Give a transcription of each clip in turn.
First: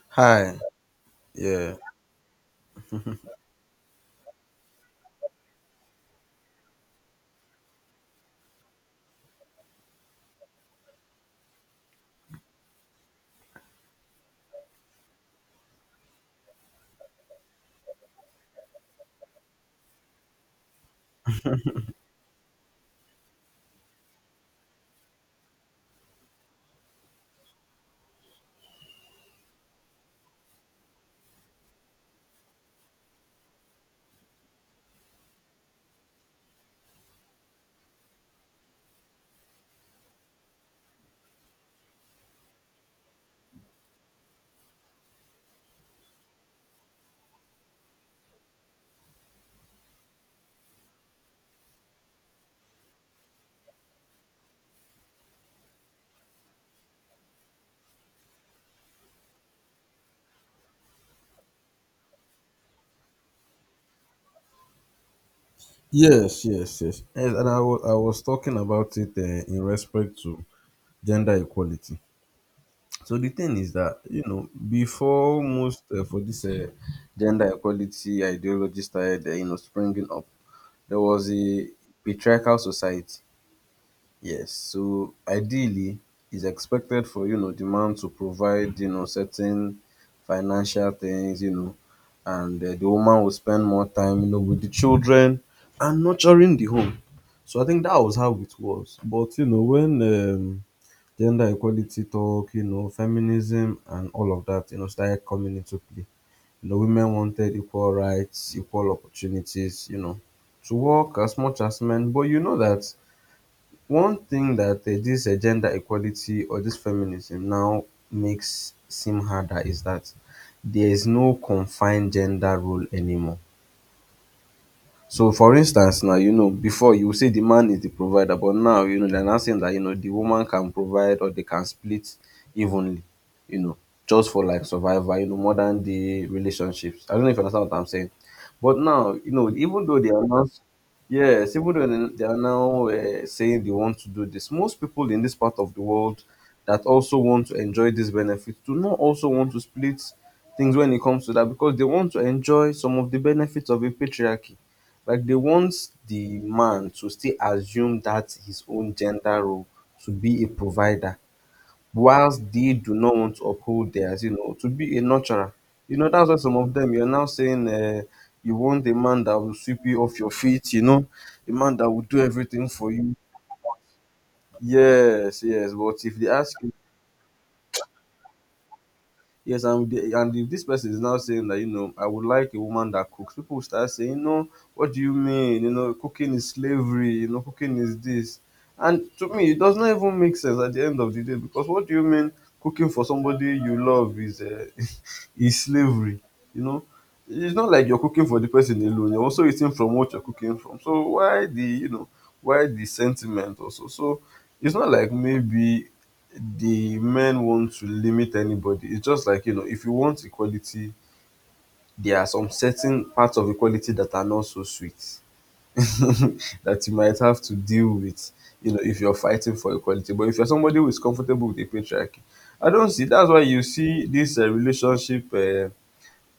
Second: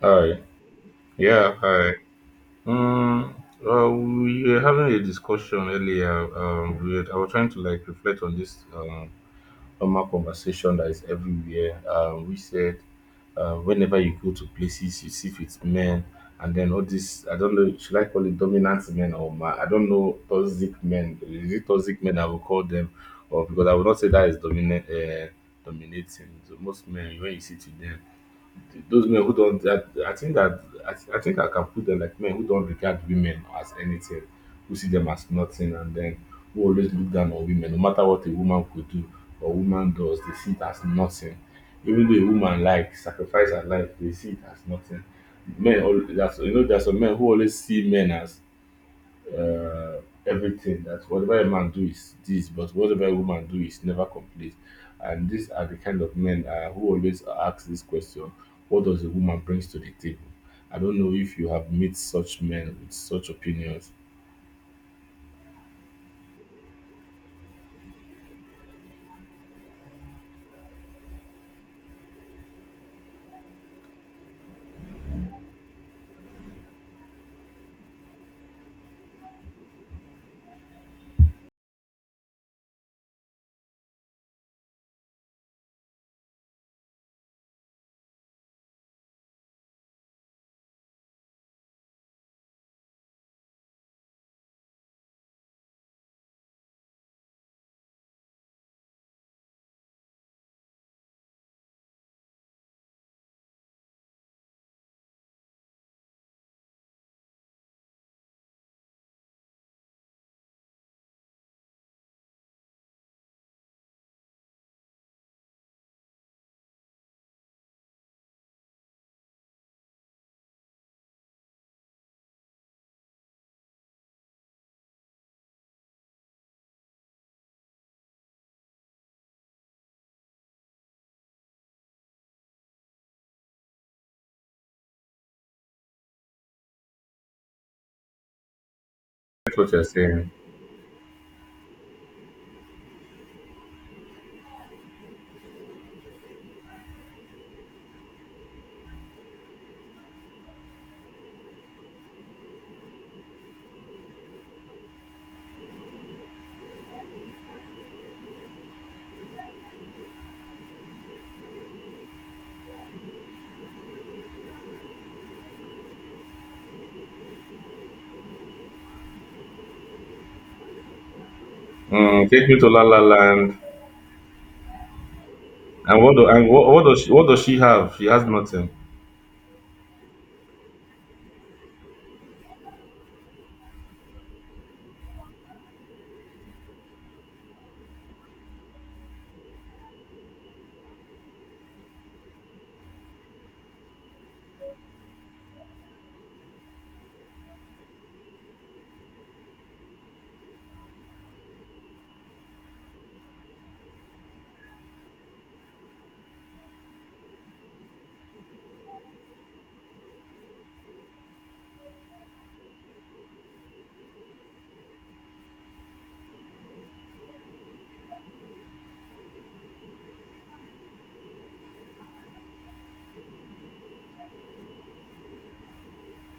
Hi. Hi. Yeah, Yeah. hi. Um, we were having a discussion earlier. We were, I was trying to like reflect on this normal conversation that is everywhere. We said whenever you go to places, you see if it's men, and then all this. I don't know. Should I call it dominant men or ma? I don't know, toxic men. Is it toxic men? I will call them, or because I would not say that is dominant. Dominating. So most men, when you see to them, those men who don't, that I think that I think I can put them like men who don't regard women as anything, who see them as nothing, and then who always look down on women, no matter what a woman could do or woman does, they see it as nothing. Even though a woman like sacrifice her life, they see it as nothing. That's, you know, there's some men who always see men as uh, everything, that whatever a man do is this, but whatever a woman do is never complete. And these are the kind of men who always ask this question: what does a woman brings to the table? I don't know if you have met such men with such opinions. Yes, yes, yes. Yes, and I was talking about it in respect to gender equality. So the thing is that, you know, before most for this gender equality ideology started you know, springing up, there was a patriarchal society. Yes, so ideally, it's expected for, you know, the man to provide, you know, certain financial things, you know, and the woman will spend more time, you know, with the children and nurturing the home. So I think that was how it was. But you know, when gender equality talk, you know, feminism and all of that, you know, started coming into play. You know, women wanted equal rights, equal opportunities, you know, to work as much as men. But you know that one thing that this gender equality or this feminism now makes seem harder is that there is no confined gender role anymore. So for instance now, you know, before you would say the man is the provider, but now, you know, they're now saying that, you know, the woman can provide or they can split evenly, you know, just for like survival, you know, modern day relationships. I don't know if you understand what I'm saying. But now, you know, That's what you're even though they saying. announce, yes, even though they are now saying they want to do this, most people in this part of the world that also want to enjoy this benefit do not also want to split things when it comes to that because they want to enjoy some of the benefits of a patriarchy. Like they want the man to still assume that his own gender role to be a provider, whilst they do not want to uphold theirs, you know, to be a nurturer. You know, that's why some of them, you're now saying, you want a man that will sweep you off your feet, you know, a man that will do Mm, take me everything to La for La you. Land. Yes, yes, but And if what do, they and ask. What does she have? She has nothing. Yes, and the, and if this person is now saying that, you know, I would like a woman that cooks, people will start saying, "No, what do you mean? You know, cooking is slavery. You know, cooking is this." And to me, it does not even make sense at the end of the day, because what do you mean cooking for somebody you love is is slavery? You know, it's not like you're cooking for the person alone. You're also eating from what you're cooking from. So why the, you know, why the sentiment also? So it's not like maybe the men want to limit anybody. It's just like, you know, if you want equality, there are some certain parts of equality that are not so sweet that you might have to deal with, you know, if you're fighting for equality. But if you're somebody who is comfortable with the patriarchy, I don't see. That's why you see this relationship.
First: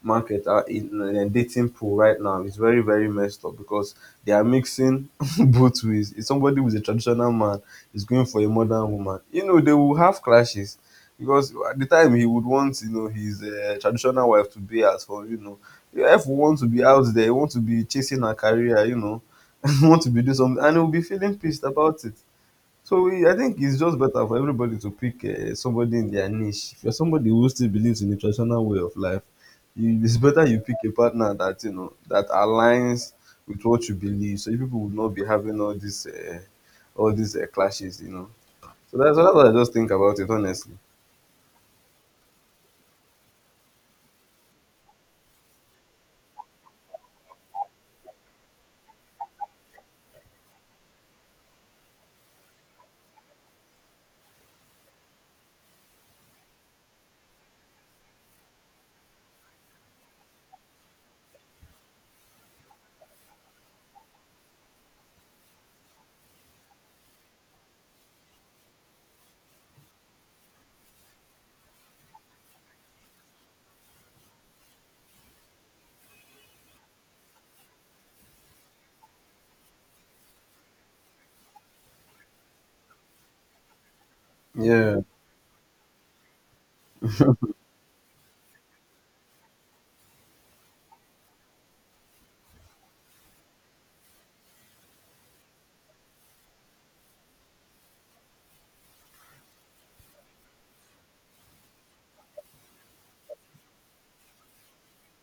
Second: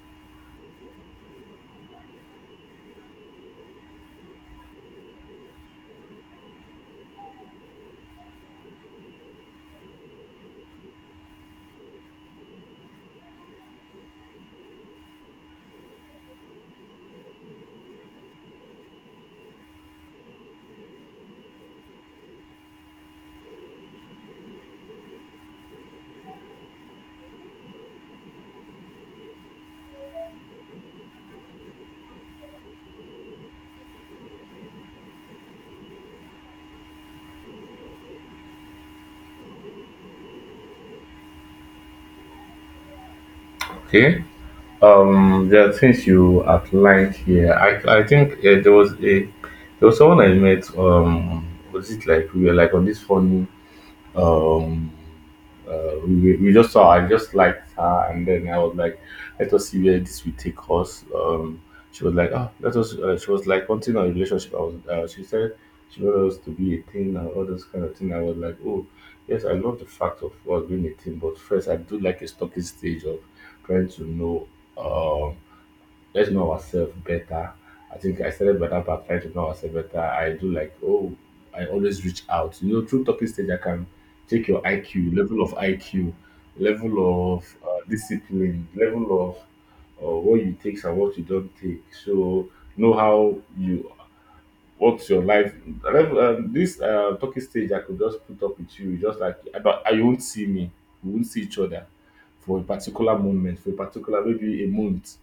Market are in a dating pool right now is very, very messed up because they are mixing both ways. If somebody with a traditional man is going for a modern woman, you know they will have clashes because at the time he would want, you know, his traditional wife to be as for, you know, your wife will want to be out there, want to be chasing her career, you know, want to be doing something, and he will be feeling pissed about it. I think it's just better for everybody to pick somebody in their niche. If you're somebody who still believes in the traditional way of life, it's better you pick a partner that you know that aligns with what you believe. So you people would not be having all these clashes, you know. So that's what I just think about it, honestly. Okay. There are things you outlined here. I think there was a, there was someone I met. Was it like we were like on this funny um we just saw, I just liked her, and then I was like, let us see where this will take us. She was like, oh, let us, she was like wanting a relationship. I was, she said she wanted us to be a team and all those kind of thing. I was like, oh yes, I love the fact of us being a team, but first I do like a stalking stage of trying to know. Um. Let's know ourselves better. I think I started by that part trying to know ourselves better. I do like, oh, I always reach out. You know, through talking stage, I can check your Yeah, IQ, level of IQ, level of discipline, level of what you take and what you don't take. So, know how you, what's your life. This talking stage, I could just put up with you, just like, I, don't- you won't see me. We won't see each other for a particular moment, for a particular, maybe a month,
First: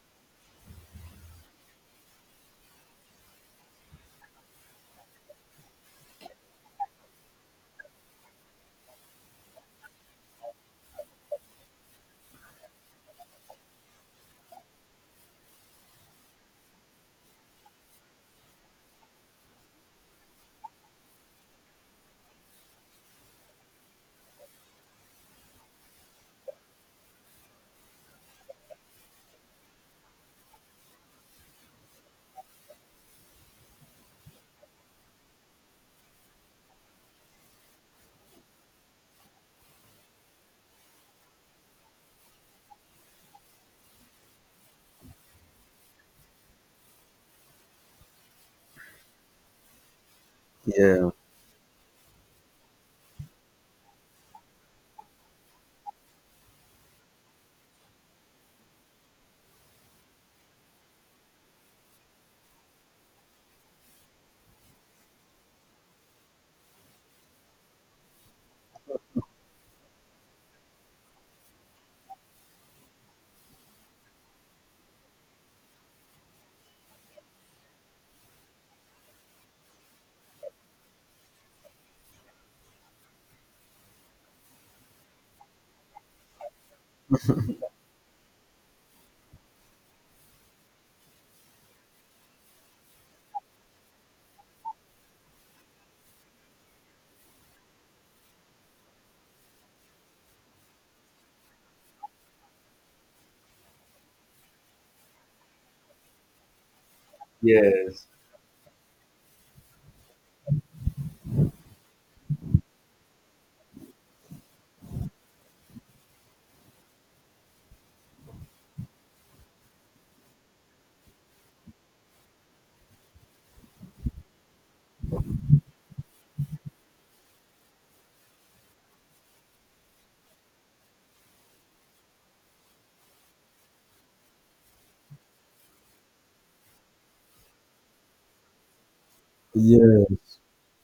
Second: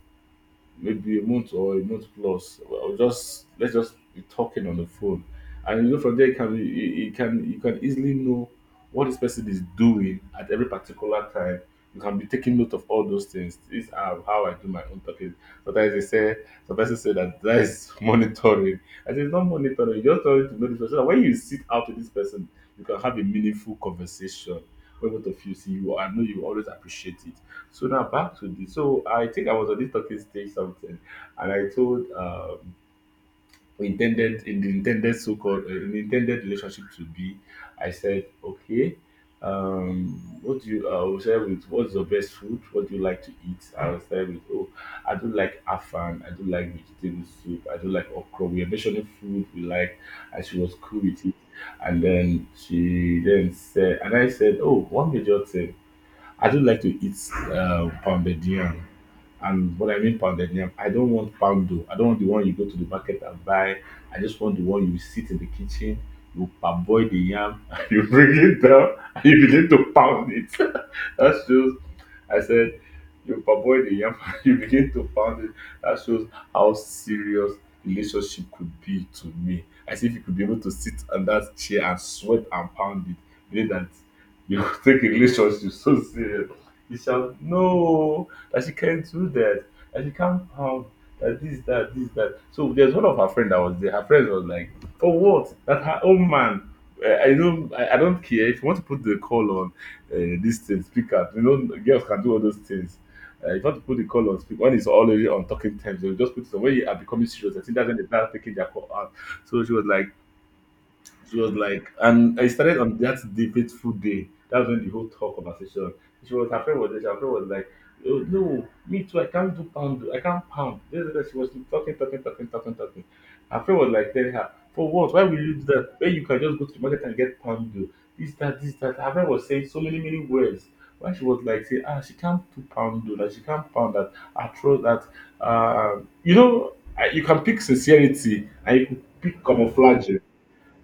maybe a month or a month plus. Or just let's just be talking on the phone, and you know from there you can you, you can easily know what this person is doing at every particular time. You can be taking note of all those things. These are how I do my own talking. Sometimes they say some person say that that is monitoring. I say it's not monitoring. You just trying to know this person. So that when you sit out with this person, you can have a meaningful conversation. When both of you see you, I know you always appreciate it. So now back to this. So I think I was on this talking stage something, and I told intended in the intended so-called in the intended relationship to be. I said, okay, um, what do you? I will share with, what's your best food? What do you like to eat? I will share with, oh, I do like afan. I do like vegetable soup. I do like okra. We are mentioning food we like, and she was cool yeah. with it. And then she then said, and I said, oh, one major thing. I do like to eat pounded yam. And what I mean pounded yam, I don't want poundo. I don't want the one you go to the market and buy. I just want the one you sit in the kitchen, you parboil the yam, and you bring it down, and you begin to pound it. That's just, I said, you parboil the yam, and you begin to pound it. That shows how serious relationship could be to me. As if you could be able to sit on that chair and sweat and pound it, meaning that you take a relationship so serious. You shout, no, that she can't do that, that she can't pound, that this, that, this, that. So there's one of her friend that was there. Her friend was like, for what? That her own man. I don't. I don't care if you want to put the call on this thing, speaker. You know, girls can do all those things. If you want to put the call on speaker, when it's already on talking terms, they'll just put it on. When you are becoming serious, I think that's when Yes. they start taking their call out. So she was like, and I started on that fateful day. That's when the whole talk conversation. She was her friend was there. Her friend was like, oh, no, me too. I can't do pound. I can't pound. This is that she was talking, talking, talking, talking, talking. Her friend was like telling her, for what? Why will you do that? When you can just go to the market and get pound dough. This, that, this, that. Her friend was saying so many, many words. Why she was like saying, ah, she can't do pound dough. That she can't pound that. I throw that. Uh, you know, I- you can pick sincerity and you can pick camouflage. Yes.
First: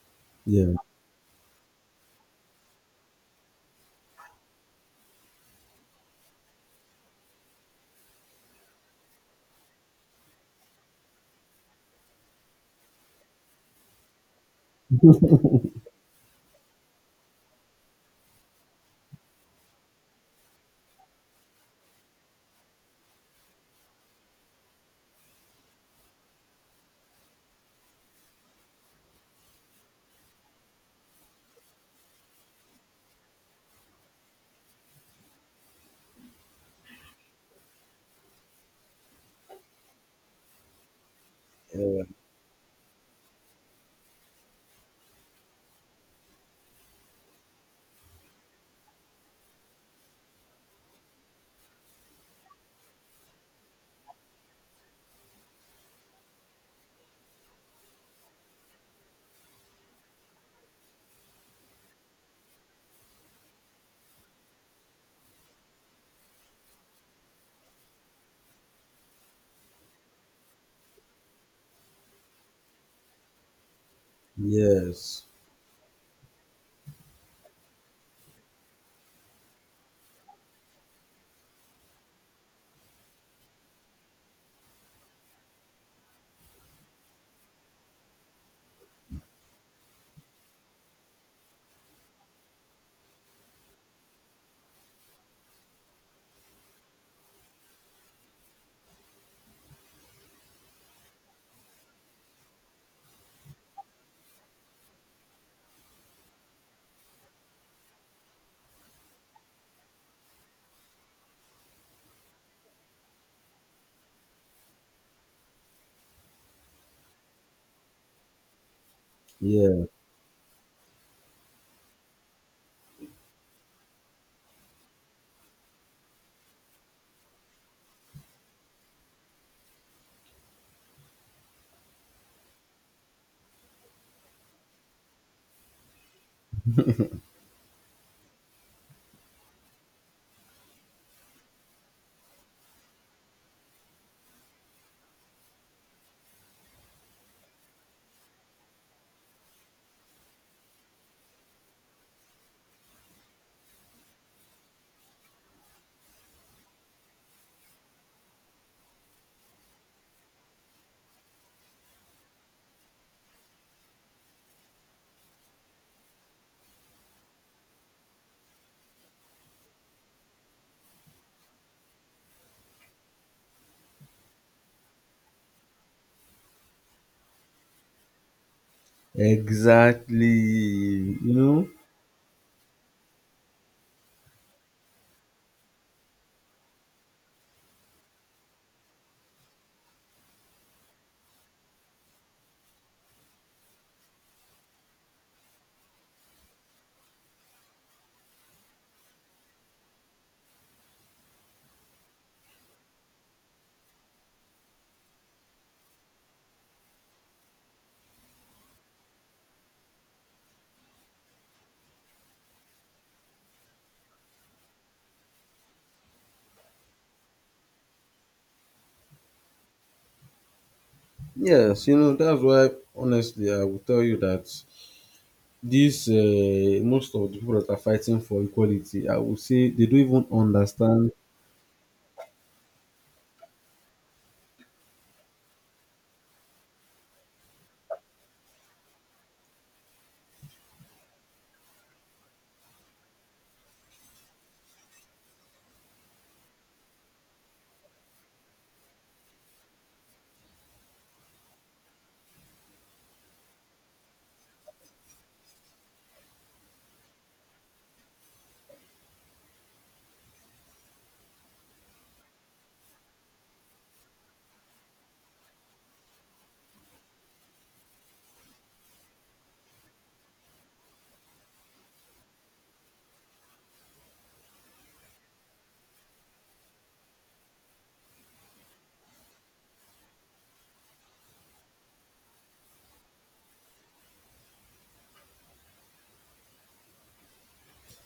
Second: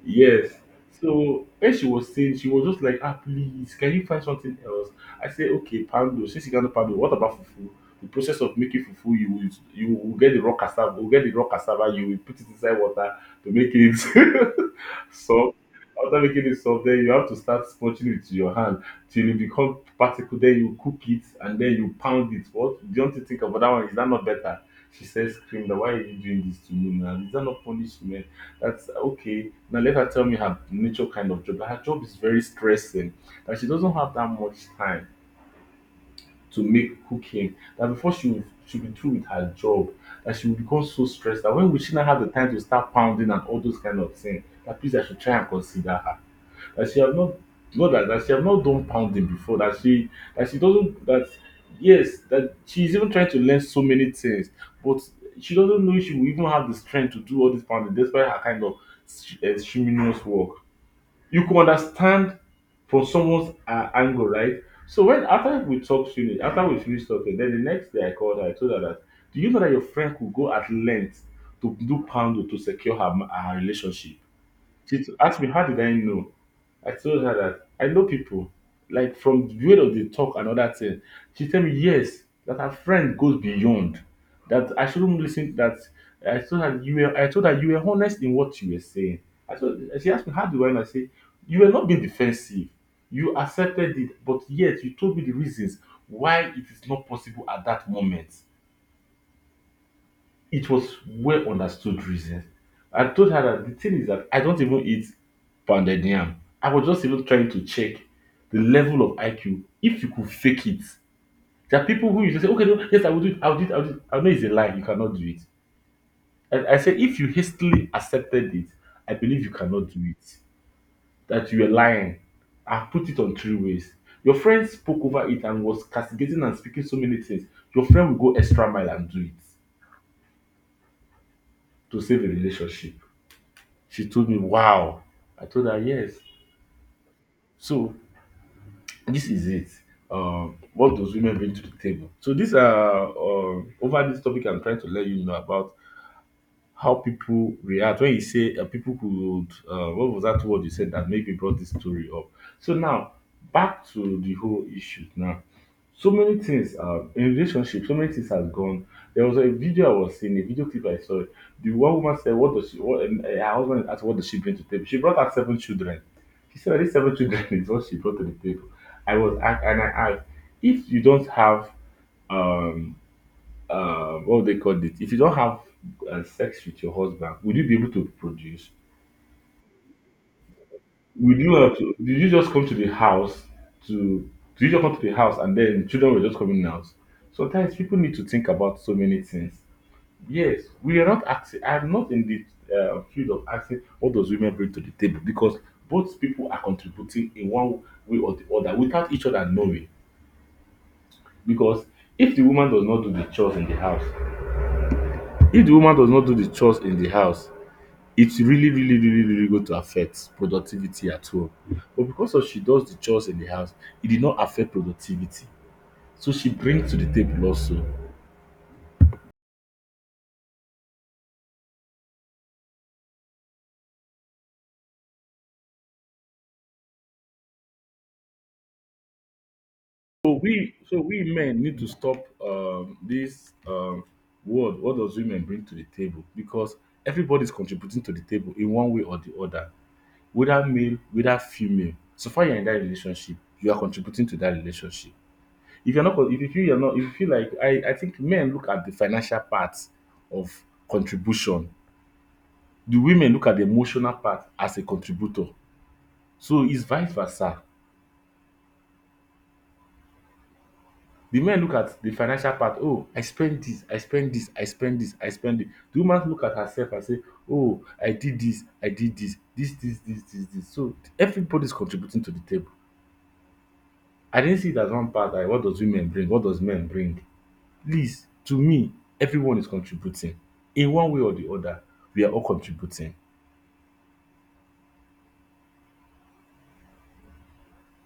Yes. yeah, So when she was saying, she was just like, ah, please, can you find something else? I said, okay, pando. Since you cannot pando, what about fufu? The process of making fufu, you will get the raw cassava, you will put it inside water to make it soft. After making it soft, then you have to start sponging it with your hand till it become particle. Then you cook it and then you pound it. What don't you think about that one? Is that not better? She says, scream, why are you doing this to me now? Is that not punishment? That's okay. Now let her tell me her nature kind of job. Her job is very stressing, and she doesn't have that much time to make cooking. That before she will, she'll be through with her job, that she will become so stressed, that when will she Yeah. not have the time to start pounding and all those kind of things? That please, I should try and consider her, that she have not, not that, that she have not done pounding before, that she, that she doesn't, that yes, that she's even trying to learn so many things, but she doesn't know if she will even have the strength to do all this pounding despite her kind of strenuous work. You could understand from someone's angle, right? So when after we talked finish, after we finished talking, then the next day I called her, I told her that, do you know that your friend could go at length to do pounding to secure her relationship? She Yes. asked me, how did I know? I told her that I know people, like from the way that they talk and other things. She tell me, yes, that her friend goes beyond. That I shouldn't listen. That I told her you were, I told her you were honest in what you were saying. I told She asked me, how do I know? I say, you were not being defensive. You accepted it, but yet you told me the reasons why it is not possible at that moment. It was well understood reason. I told her that the thing is that I don't even eat pounded yam. I was just even trying to check the level of IQ. If you could fake it, there are people who you just say, okay, no, yes, I will do it, I'll do it, I'll do it. I know it's a lie, you cannot do it. And I said, if you hastily accepted it, I believe you Yeah. cannot do it. That you are lying. I put it on three ways. Your friend spoke over it and was castigating and speaking so many things. Your friend will go extra mile and do it to save a relationship. She told me, "Wow!" I told her, "Yes." So this is it. What does women bring to the table? So these are over this topic, I'm trying to let you know about how people react when you say people could what was that word you said that maybe brought this story up? So now back to the whole issue now, so many things in relationship, so many things has gone. There was a video, I was seeing a video clip I saw The one woman said, what does she what, and her husband asked, what does she bring to table? She brought her 7 children. She said these 7 children is what she brought to the table. I asked, if you don't have um what do they call it? If you don't have sex with your husband, would you be able to produce? Exactly. You Would you know? have to? Did you just come to the house to? Did you just come to the house and then the children were just coming out? Sometimes people need to think about so many things. Yes, we are not asking. I'm not in the field of asking what does women bring to the table, because both people are contributing in one way or the other without each other knowing. Because if the woman does not do the chores in the house, if the woman does not do the chores in the house, it's really, really, really, really going to affect productivity at home. But because of she does the chores in the house, it did not affect productivity. So she brings to the table also. Yes, you know, that's why honestly I will tell you that these most of the people that are fighting for equality, I will say they don't even So we, so understand. we men need to stop this word. What does women bring to the table? Because everybody's contributing to the table in one way or the other, whether male, whether female. So far you're in that relationship, you are contributing to that relationship. If you feel you're not, if you feel like I think men look at the financial part of contribution. The women look at the emotional part as a contributor. So it's vice versa. The men look at the financial part. Oh, I spend this, I spend this, I spend this, I spend it. The woman look at herself and say, oh, I did this, this, this, this, this, this. So everybody's contributing to the table. I didn't see it as one part. Like, what does women bring? What does men bring? Please, to me, everyone is contributing. In one way or the other, we are all contributing.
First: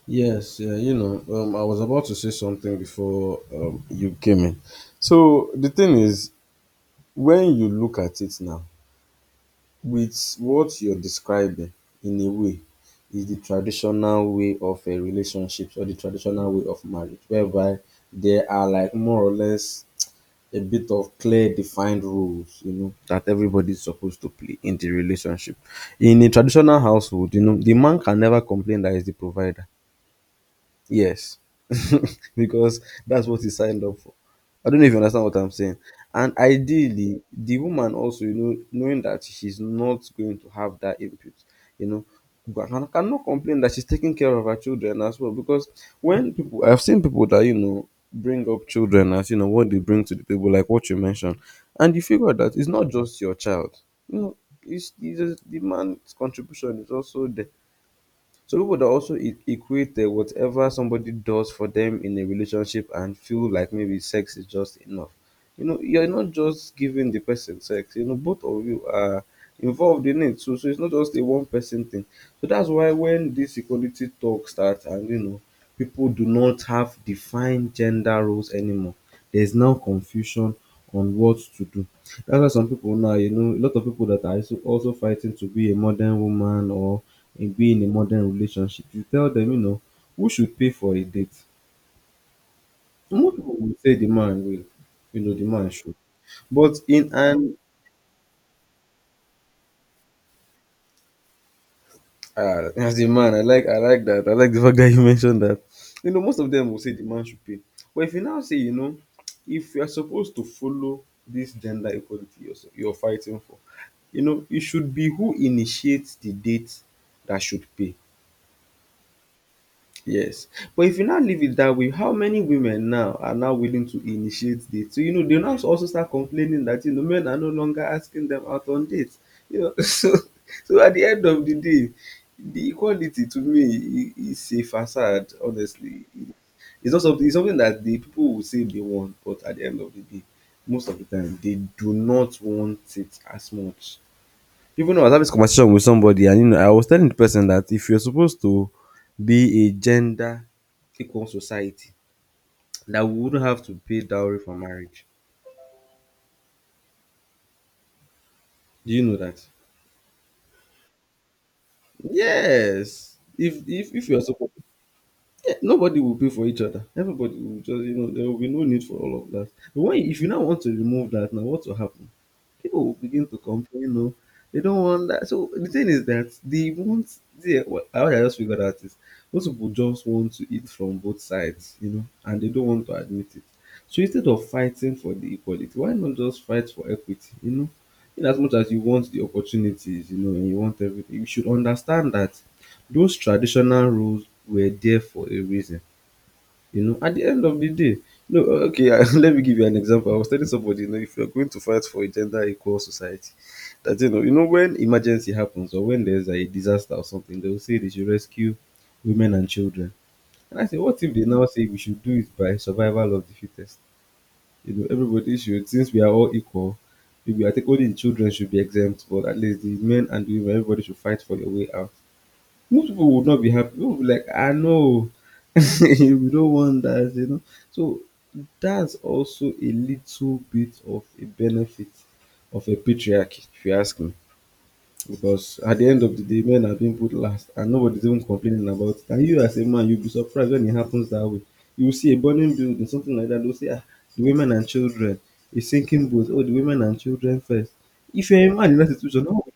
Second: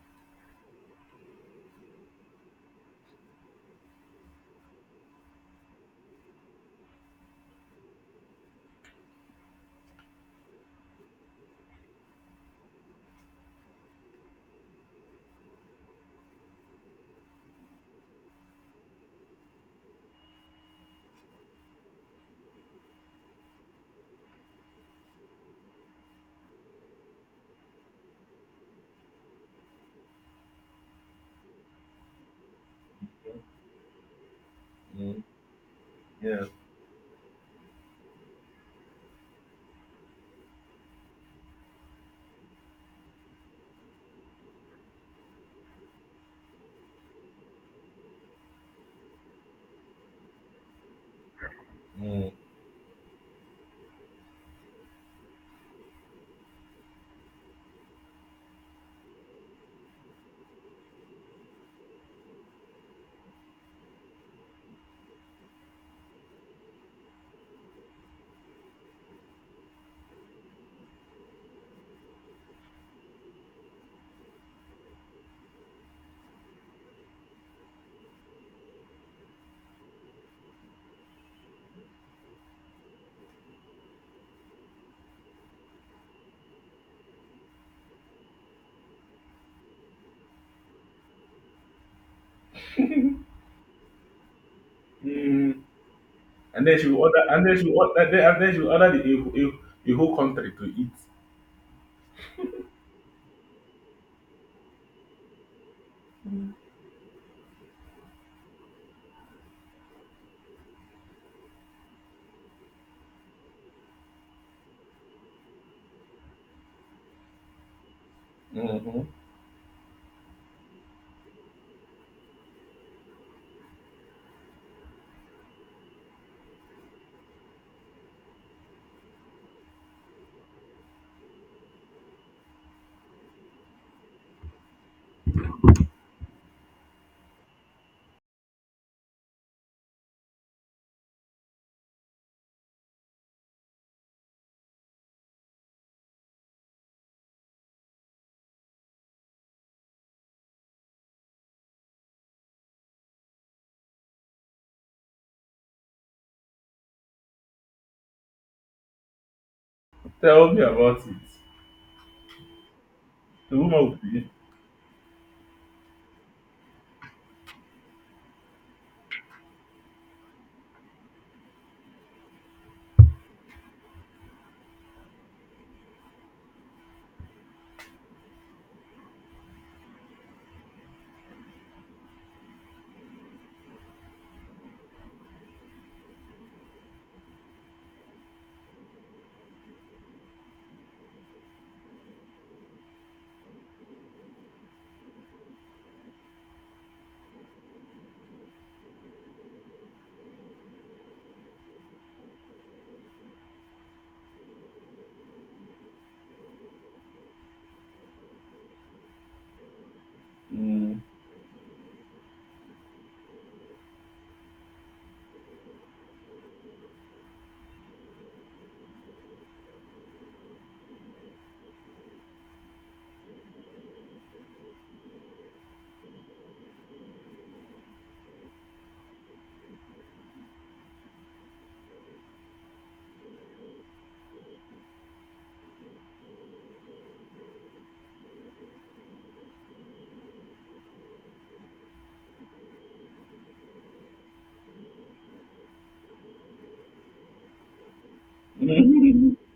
Yes, you know, I was about to say something before you came in. So the thing is, when you look at it now, with what you're describing in a way, is the traditional way of a relationship or the traditional way of marriage, whereby there are like more or less a bit of clear defined rules, you know, that everybody's supposed to play in the relationship. In a traditional household, you know, the man can never complain that he's the provider. Yes, because that's what he signed up for. I don't know if you understand what I'm saying. And ideally, the woman also, you know, knowing that she's not going to have that input, you know, cannot complain that she's taking care of her children as well. Because when people, I've seen people that, you know, bring up children as, you know, what they bring to the table, like what you mentioned, and you figure that it's not just your child, you know, it's just- the man's contribution is also there. So people that also e- equate whatever somebody does for them in a relationship and feel like maybe sex is just enough. You know, you're not just giving the person sex. You know, both of you are involved in it. So, so it's not just a one person thing. So that's why when this equality talk starts and you know, people do not have defined gender roles anymore. There's now confusion on what to do. That's why some people now, you know, a lot of people that are also also fighting to be a modern woman or again, a modern relationship, you tell them, you know, who should pay for a date? Most people will say the man will, you know, the Mm, man should. and But then she will in order, and an then she will order, and then she will order the a whole country to eat. As a man, I like that. I like the fact that you mentioned that. You know, most of them will say the man should pay. But if you now say, you know, if you are supposed to follow this gender equality you're, s- you're fighting for, you know, it should be who initiates the date that should pay. Yes. But if you now leave it that way, how many women now are now willing to initiate dates? So, you know, they now also start complaining that, you know, men are no longer asking them out on dates. You know, so so at the end of the day, the equality to me I- is a facade, honestly. It's not something it's something that the people will say they want, but at the end of the day, most of the time they do not want it as much. Even though I was having this conversation with somebody, and you know, I was telling the person that if you're supposed to be a gender equal society, that we wouldn't have to pay dowry for marriage. Do you know that? Tell me about it. Yes. If The woman if will if you're be. supposed, yeah, nobody will pay for each other. Everybody will just, you know, there will be no need for all of that. But when if you now want to remove that, now what will happen? People will begin to complain, you know, they don't want that. So the thing is that they want, yeah, what I just figured out is most people just want to eat from both sides, you know, and they don't want to admit it. So instead of fighting for the equality, why not just fight for equity, you know? In as much as you want the opportunities, you know, and you want everything, you should understand that those traditional rules were there for a reason. You know, at the end of the day, no, okay, I, let me give you an example. I was telling somebody, you know, if you're going to fight for a gender equal society, that you know, when emergency happens or when there's a disaster or something, they'll say they should rescue women and children. And I say, what if they now say we should do it by survival of the fittest? You know, everybody should, since we are all equal, maybe I think only the children should be exempt, but at least the men and the women, everybody should fight for your way out. Most people would not be happy. People would be like, I know, we don't want that, you know. So that's also a little bit of a benefit of a patriarchy, if you ask me. Because at the end of the day, men are being put last and nobody's even complaining about it. And you as a man, you'll be surprised when it happens that way. You will see a burning building, something like that, they'll say, ah, the women and children, a sinking boat, oh, the women and children first. If you're a man in that situation, Mm. no,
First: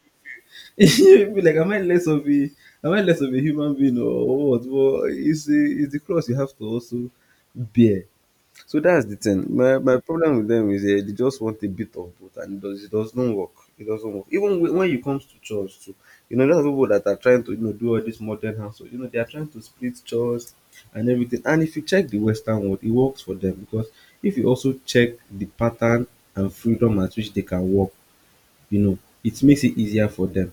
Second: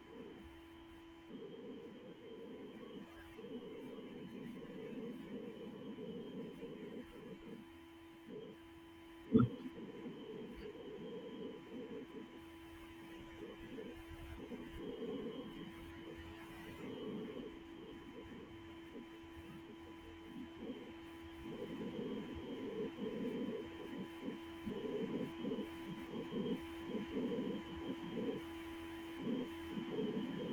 You'll be like, am I less of a am I less of a human being or what? But it's the cross you have to also bear. So that's the thing. My problem with them is they just want a bit of both, and it does not work. It doesn't work. Even when it comes to chores too, you know, there's people that are trying to, you know, do all this modern household. You know, they are trying to split chores and everything. And if you check the Western world, it works for them because if you also check the pattern and freedom at which they can work, you know, it makes it easier for them,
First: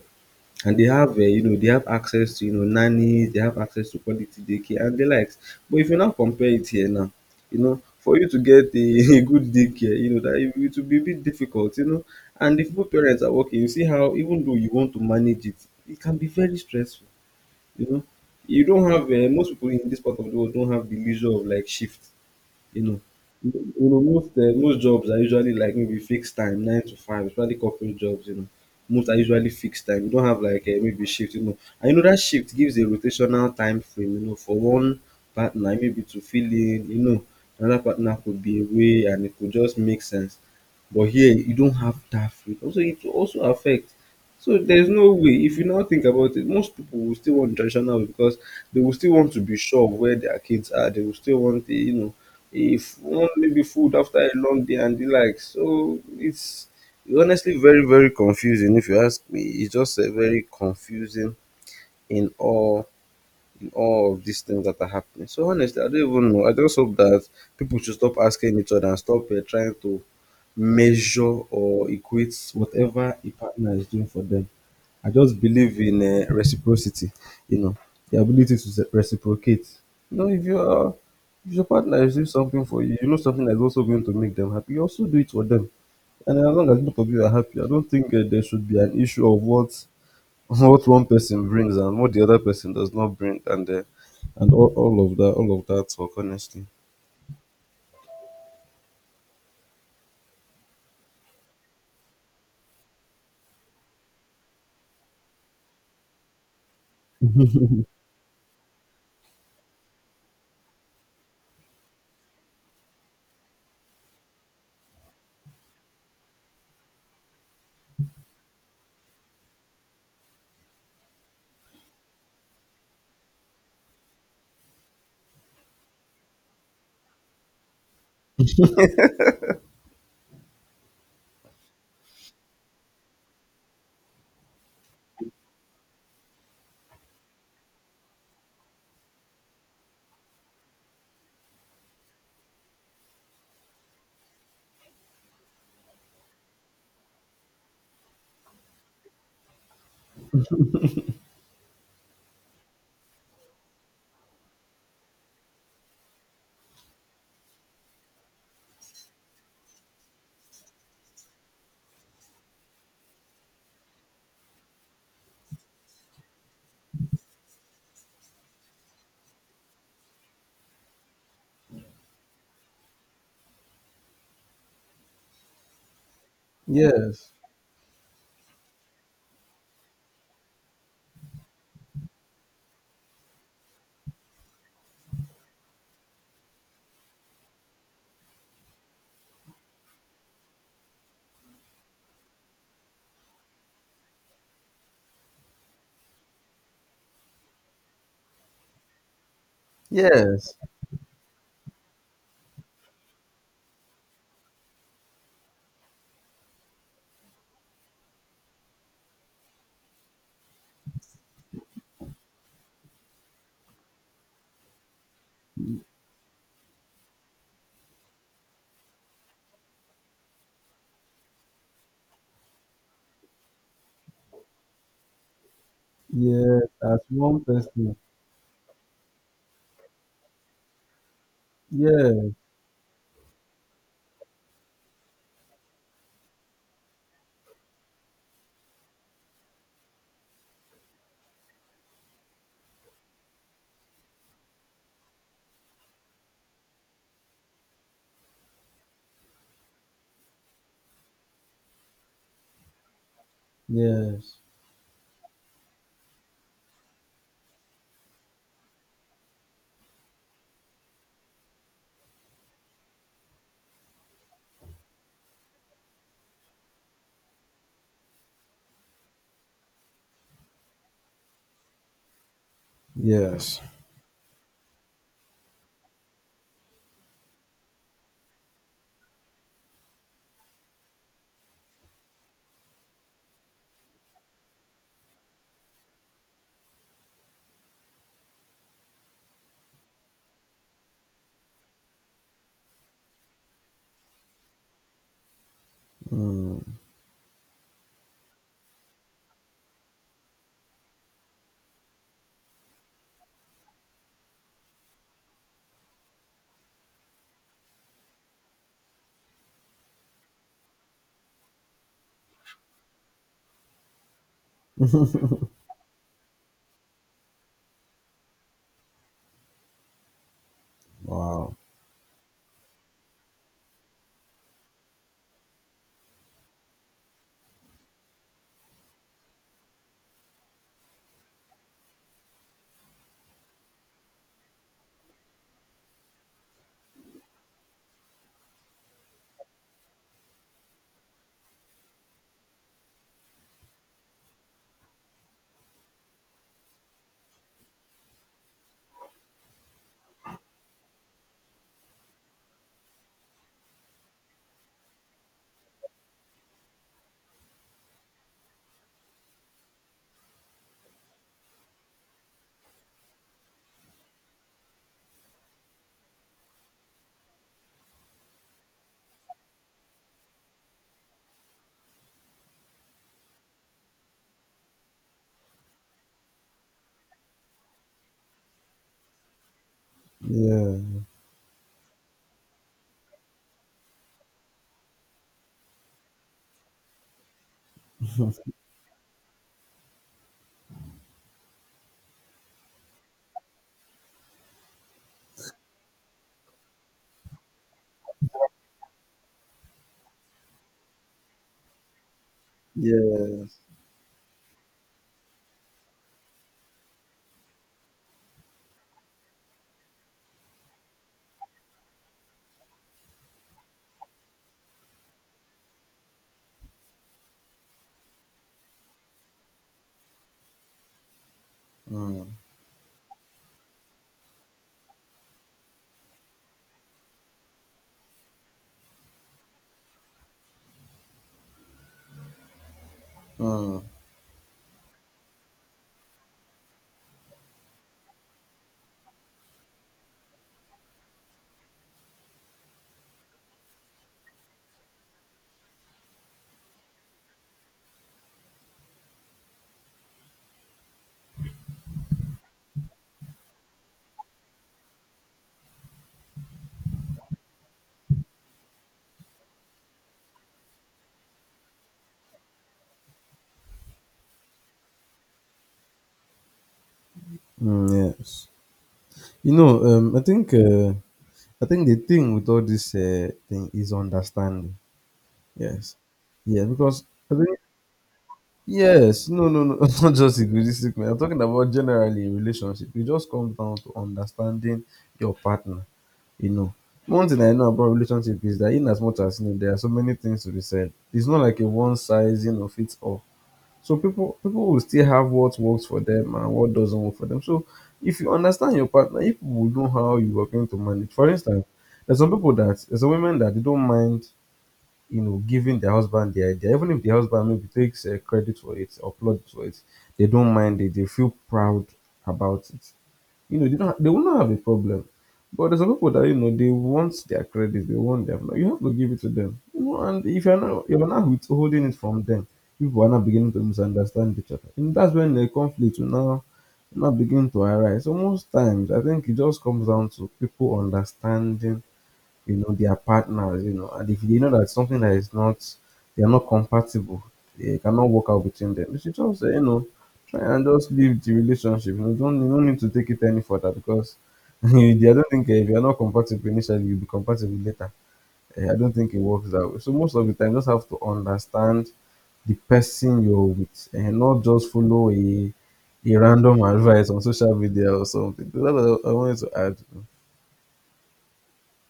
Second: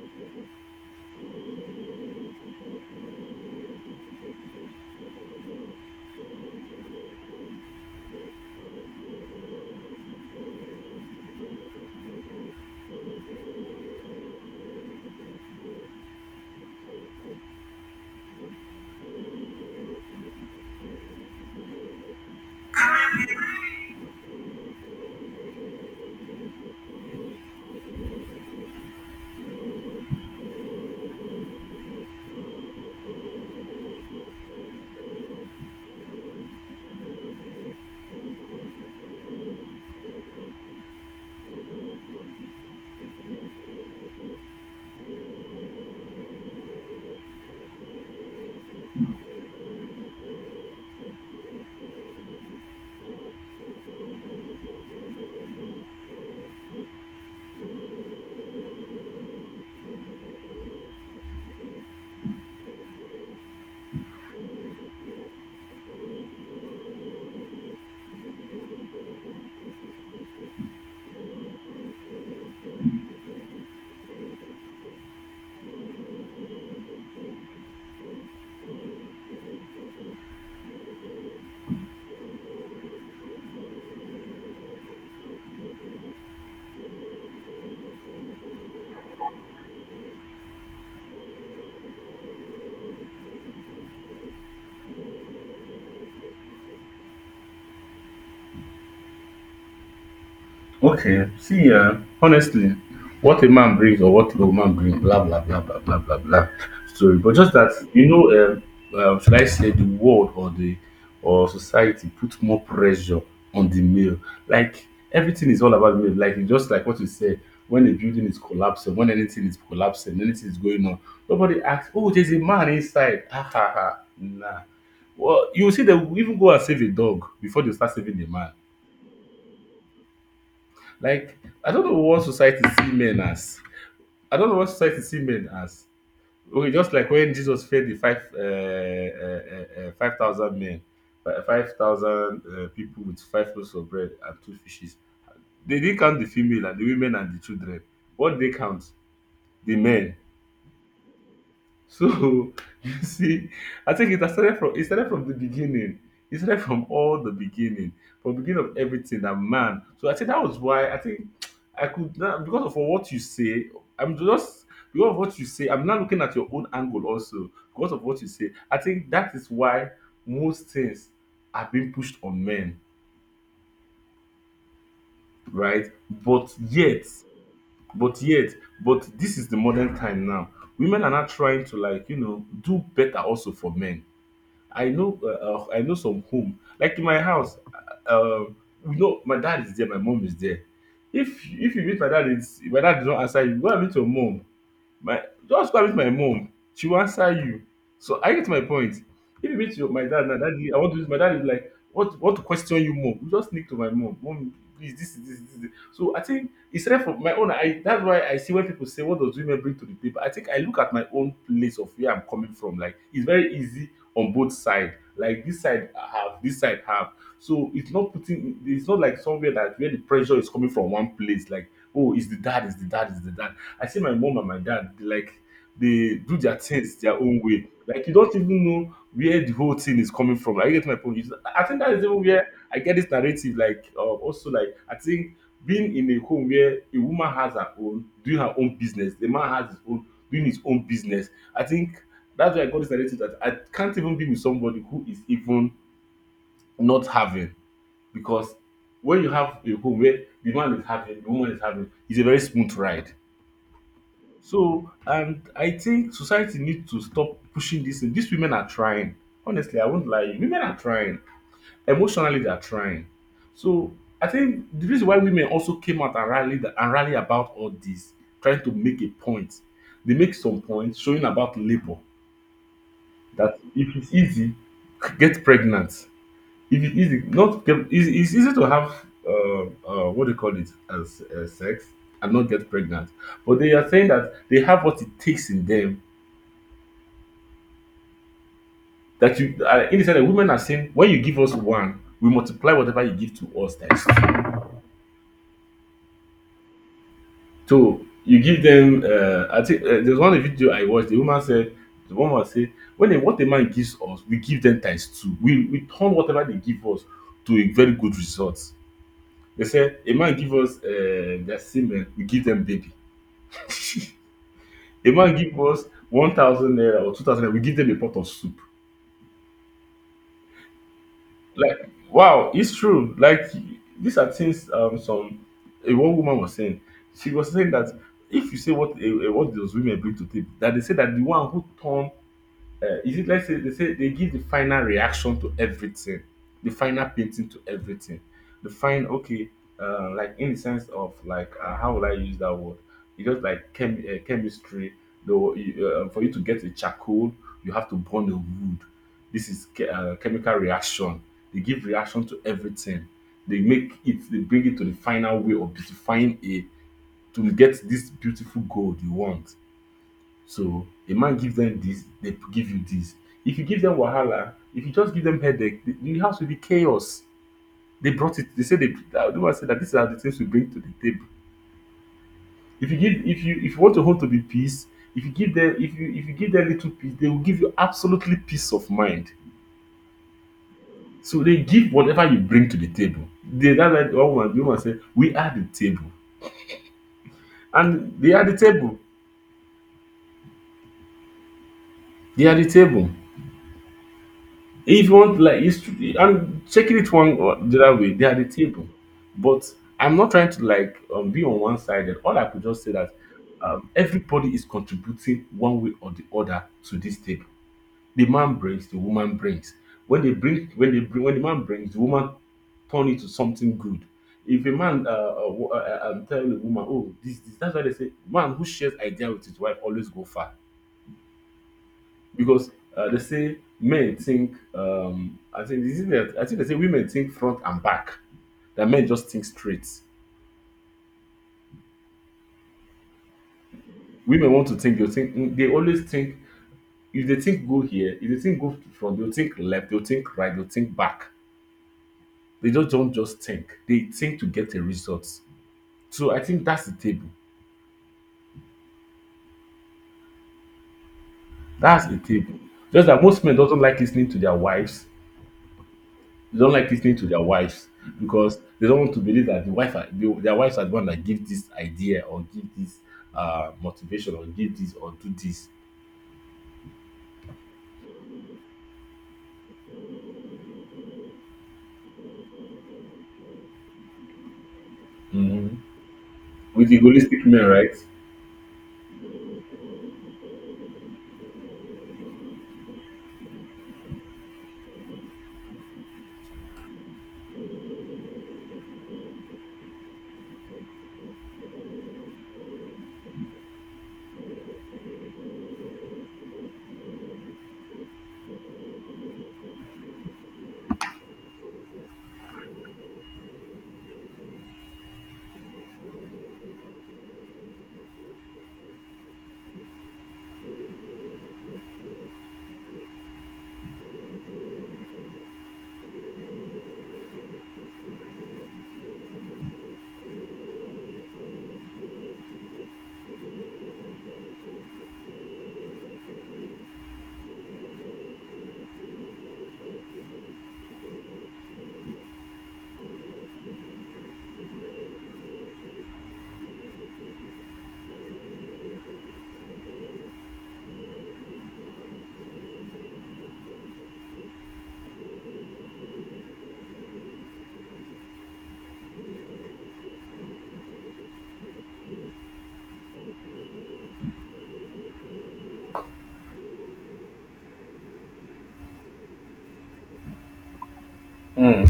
and they have, you know, they have access to, you know, nannies. They have access to quality daycare and the likes. But if you now compare it here now, you know, for you to get a a good daycare, you know that it will be a bit difficult, you know. And if both parents are working, you see how, even though you want to manage it, it can be very stressful, you know. You don't have, most people in this part of the world don't have the leisure of like shift, you know, you know most most jobs are usually like, maybe, fixed time, 9 to 5, especially corporate jobs. You know, most are usually fixed time. You don't have like, maybe, shift. You know, and you know that shift gives a rotational time frame. You know, for one partner maybe to fill in. You know, another partner could be away, and it could just make sense. But here you don't have that freedom, so it will also affect. So there's no way. If you now think about it, most people will still want traditional way because they will still want to be sure of where their kids are. They will still want the, you know, if want be food after a long day and the like. So it's honestly very very confusing if you ask me. It's just a very confusing in all in all of these things that are happening. So honestly, I don't even know. I just hope that people should stop asking each other and stop trying to measure or equate whatever a partner is doing for them. I just believe in reciprocity, you know, the ability to reciprocate. You know, if your partner receives something for you, you know, something that's also going to make them happy. You also do it for them, and as long as both of you are happy, I don't think there should be an issue of what what one person brings and what the other person does not bring, and all of that talk. Honestly, Okay, see, honestly, what a man brings or what a woman brings, blah blah blah blah blah blah blah. Sorry, but just that you know, should I say the world or the or society put more pressure on the male? Like everything is all about the male. Like it's just like what you say, when a building is collapsing, when anything is collapsing, anything is going on, nobody asks, oh, there's a man inside. Ah ha ha, nah. Well, you will see them even go and save a dog before they start saving a man. Like, I don't know what society see men as. I don't know what society see men as. Okay, just like when Jesus fed the 5,000 men, 5,000 people with five loaves of bread and two fishes. They didn't count the female and the women and the children. What they count? The men. So, you see, I think it started from the beginning. It started from all the beginning, from beginning of everything. That man. So I think that was why, I think, I could now because of what you say. I'm just, because of what you say. I'm not looking at your own angle also because of what you say. I think that is why most things are being pushed on men, right? But yet, yes, but yet, but this is the modern time now. Women are not trying to, like, you know, do better also for men. I know some home. Like in my house, you know, my dad is there, my mom is there. If you meet my dad, is my dad does not answer you, go and meet your mom. My Just go and meet my mom, she will answer you. So I get my point. If you meet your my dad now, yes, daddy, I want to do this. My dad is like, what to question you more? You just sneak to my mom. Mom, please, this is this, this, this. So I think, instead, from my own, I that's why I see when people say what does women bring to the table. I think I look at my own place of where I'm coming from. Like it's very easy on both sides. Like this side I have, this side have. So it's not putting, it's not like somewhere that where the pressure is coming from one place, like oh it's the dad, it's the dad, it's the dad. I see my mom and my dad like, they do their yes, things as their own one way. person, Like you don't even know where the whole thing is coming from. Like, I get my point. It's- I think that is even yes, where I get this narrative. Like, also, like, I think being in a home where a woman has her own doing her own business, the man has his own doing his own business. I think that's why I got this narrative that I can't even be with somebody who is even not having. Because when you have a home where the man is having, the woman is having, it's a very smooth ride. yes, So, and I think society needs to stop pushing this thing. These women are trying. Honestly, I won't lie. Women are trying. Emotionally, they are trying. So, I think the reason why women also came out and rallied and rally about all this, trying to make a point. They make some points showing about labor, that yes. if it's easy, get pregnant. If it's easy, not get, it's easy to have what do you call it, as sex and not get pregnant. But they are saying that they have what it takes in them. That you, in the sense that women are saying, when you give us one, we multiply whatever you give to us times two. Mm, So you give them. I think there's one video I watched. The woman said, when a, what a man gives us, we give them times two. We turn whatever they give us to a very good result. They said a man give us their semen, we give them baby. A man give us 1,000 naira or 2,000 naira, we give them a pot of soup. wow. Like, wow, it's true. Like, these are things, some a one woman was saying. She was saying that if you say what a, what those women bring to table, that they say that the one who turn is it, let's say, they say they give the final reaction to everything, the final painting to everything, the fine, okay, like in the sense of like, how will I use that word? Because like chemistry, for you to get a charcoal, you have to burn the wood, this is chemical reaction. They give reaction to everything. They make it, they bring it to the final way of beautifying it to get this beautiful gold you want. So a man gives them this, they give you this. If you give them wahala, if you just give them headache, the house will be chaos. They brought it. They say they. The one said that these are the things we bring to the table. If you give, if you want your home to be peace, if you give them, if you give them little peace, they will give you absolutely peace of mind. Yeah. So they give whatever you bring to the table. They that, like one woman, the woman said, "We are the table," and they are the table. They are the table. If you want, like, it's tr- I'm checking it one or the other way. They are the table, but I'm not trying to like, be on one sided. All I could just say that Yes. Everybody is contributing one way or the other to this table. The man brings, the woman brings. When the man brings, the woman turn it to something good. If a man, tell a woman, oh, this, that's why they say, man who shares idea with his wife always go far Mm. because they say men think, I think, is it that, I think they say women think front and back, that men just think straight. Mm. Women want to think, they think, they always think. If they think, go here; if they think, go front, they'll think left, they'll think right, they'll think back. They just don't just think, they think to get a result. So I think that's the table, that's the table, just that most men doesn't like listening to their wives. They don't like listening to their wives because they don't want to believe that their wives are the one that give this idea or give this, motivation or give this or do this. Mm, yes. You know, I think the thing with all this thing is understanding. Mm-hmm. Yes. Yeah, With because I egoistic think men, right? yes, no, no, no, it's not just in egoistic man. I'm talking about generally in relationship. It just comes down to understanding your partner. You know, one thing I know about relationship is that, in as much as, you know, there are so many things to be said. It's not like a one size, you know, fits all. So people will still have what works for them and what doesn't work for them. So if you understand your partner, if people will know how you are going to manage. For instance, there's some women that they don't mind, you know, giving their husband the idea, even if the husband maybe takes credit for it or plaudits for it, they don't mind it. They feel proud about it. You know, they will not have a problem. But there's some people that, you know, they want their credit, they want them. Like, you have to give it to them. You know, and if you're not withholding it from them, people are not beginning to misunderstand each other. And that's when the conflict will now begin to arise. So most times I think it just comes down to people understanding, you know, their partners, you know, and if they know that something that is not, they are not compatible, they cannot work out between them. You should just say, you know, try and just leave the relationship. You know, don't you don't need to take it any further because I don't think, if you are not compatible initially, you'll be compatible later. Eh, I don't think it works that way. So most of the time, you just have to understand the person you're with, and not just follow a random advice on social media or something. That's what I wanted to add. Mm.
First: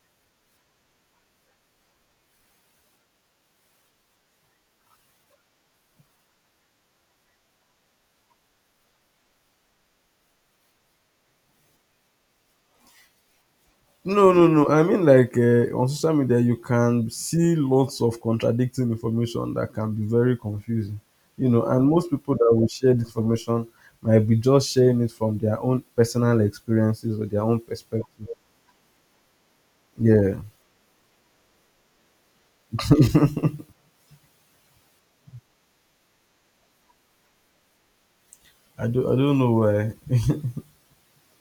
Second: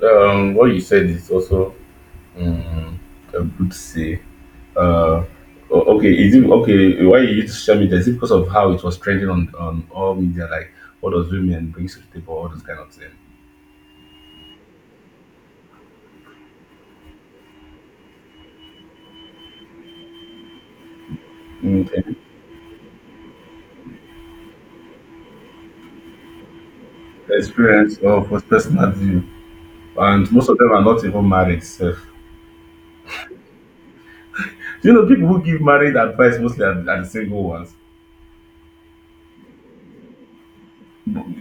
Now, what you said is also um, a good say. Uh, okay, is it okay? Why you use social media? Is it because of how it was trending on all media? Like, what does women bring to the table? All those kind of things. No, no, no. I mean, like, on social media, you can see lots of contradicting information that can be very confusing. You know, and Mm, most and people that will share this information might be just sharing it from their own personal experiences or their own experience perspective. of personal view, and Yeah, most of them are not even married. So. You know, people who give marriage advice mostly are the single ones. I do. I don't know why.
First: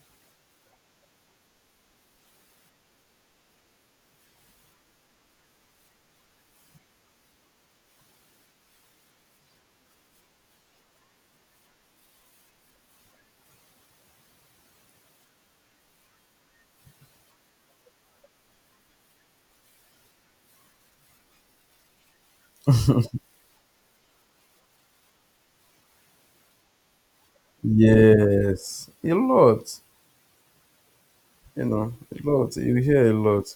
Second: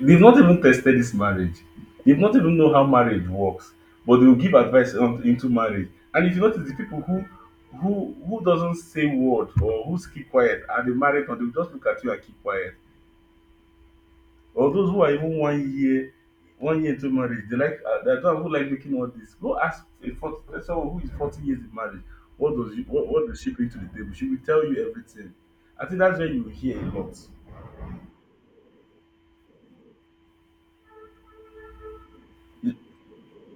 They've not even tested this marriage. They've not even know how marriage works, but they will give advice into marriage. And if you notice, the people who doesn't say word or who keep quiet are the married ones. They will just look at you and keep quiet. Or those who are even one year into marriage, they like, there are some who like making all this. Go ask someone who is 40 years in marriage. What does she bring to the table? She will tell you everything. I think that's where you hear a lot. Yes, a lot. You know, a lot. You hear a lot.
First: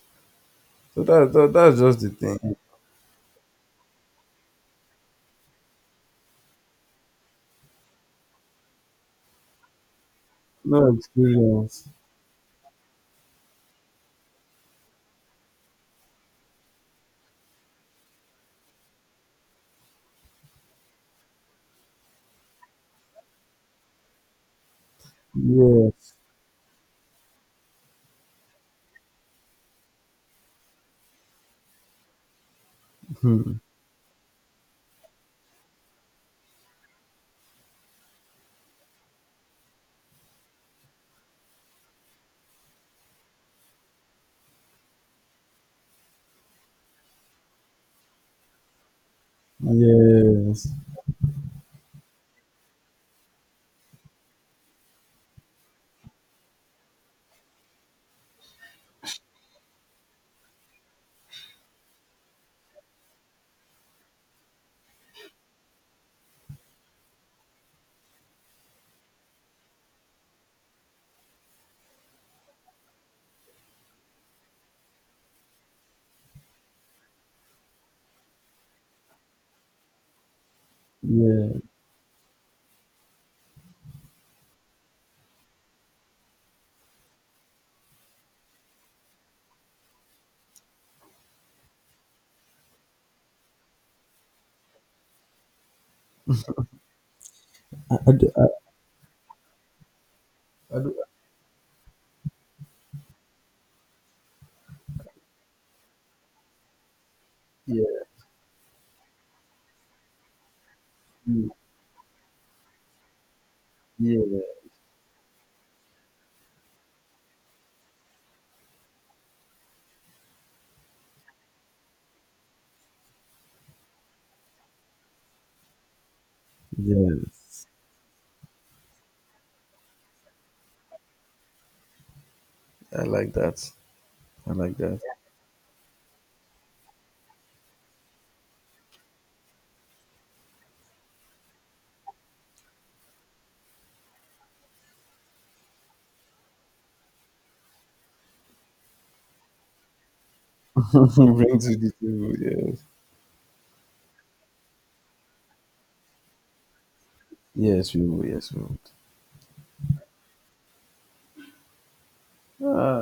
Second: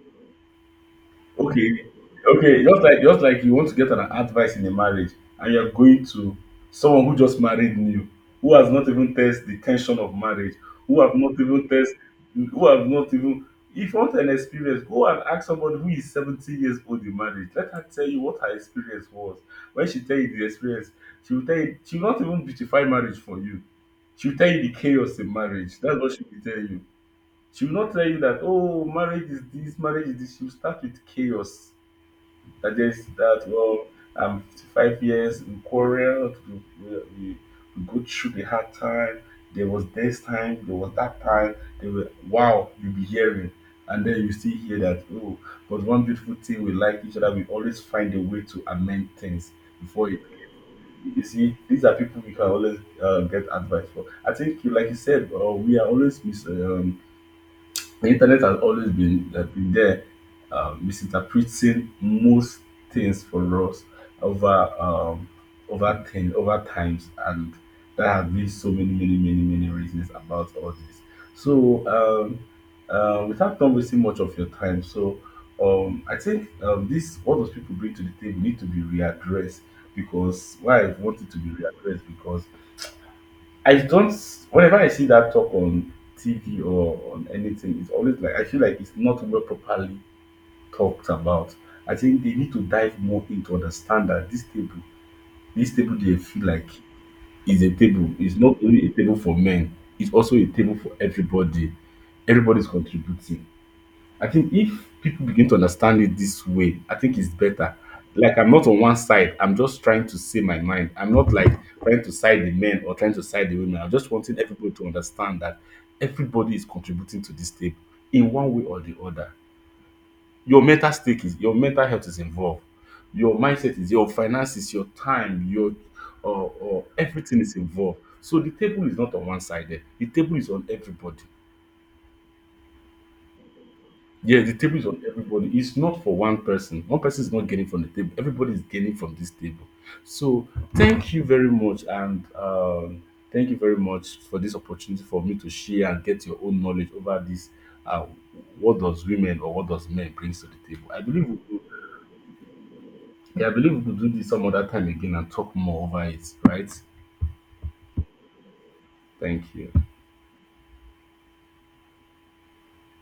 So that, that's Okay, just the thing. okay, just like you want to get an advice in a marriage, and you're going to someone who just married new, who has not even tested the tension of marriage, No who have not even experience. tested, who have not even. If you want an experience, go and ask someone who is 70 years old in marriage. Let her tell you what her experience was. When she tell you the experience, she will tell you, she will not even beautify marriage for you. She will tell you the chaos in marriage. That's what Yes. she will tell you. She will not tell you that, oh, marriage is this, marriage is this. She will start with chaos, suggest that, Hmm. well, I'm 55 years, we quarreled, we go through the hard time. There was this time, there was that time. They were, wow, you'll be hearing, and then you still hear that, oh, but one beautiful thing, we like each other, we always find a way to amend things before it. Yes. You see, these are people you can always get advice for. I think, you, like you said, we are always misleading. The internet has always been there, misinterpreting most things for us over um, over things, over times, and there have been so many reasons about all this. So, um, without not wasting much of your time. So, I think, this, what those people bring to the table, need to be readdressed, because why I want it to be Yeah. readdressed, because I don't, whenever I see that talk on TV or on anything, it's always like, I feel like it's not well properly talked about. I think they need to dive more in to understand that this table, they feel like is a I, table. I, do- It's I, not only a table for men, it's also a table I for everybody. Everybody's contributing. I think if people begin to understand it this way, I think it's better. do, Like, I'm not on one side. I'm just trying to say my mind. I'm not Mm, like trying to side the men or trying to side the women. I'm just Yeah. wanting everybody to understand that everybody is contributing to this table in one way or the other. Your mental health is involved. Your mindset is, your finances, your time, or everything is Yes, involved. So the table is not on one sided. The table is on everybody. I like that. Yeah, I the like table is that. on everybody. It's not for one person. One person is not gaining from the table. Everybody is gaining from this table. So, thank you very much, and, thank you very much for this opportunity for me to share and get your own knowledge over this. Uh, what does women or what does men brings to the table? I believe we Bring could, to the table. Yes. yeah, I believe we could do this some other time again and talk more over it. Right? Yes, we will. Yes, we will. Thank you. Ah,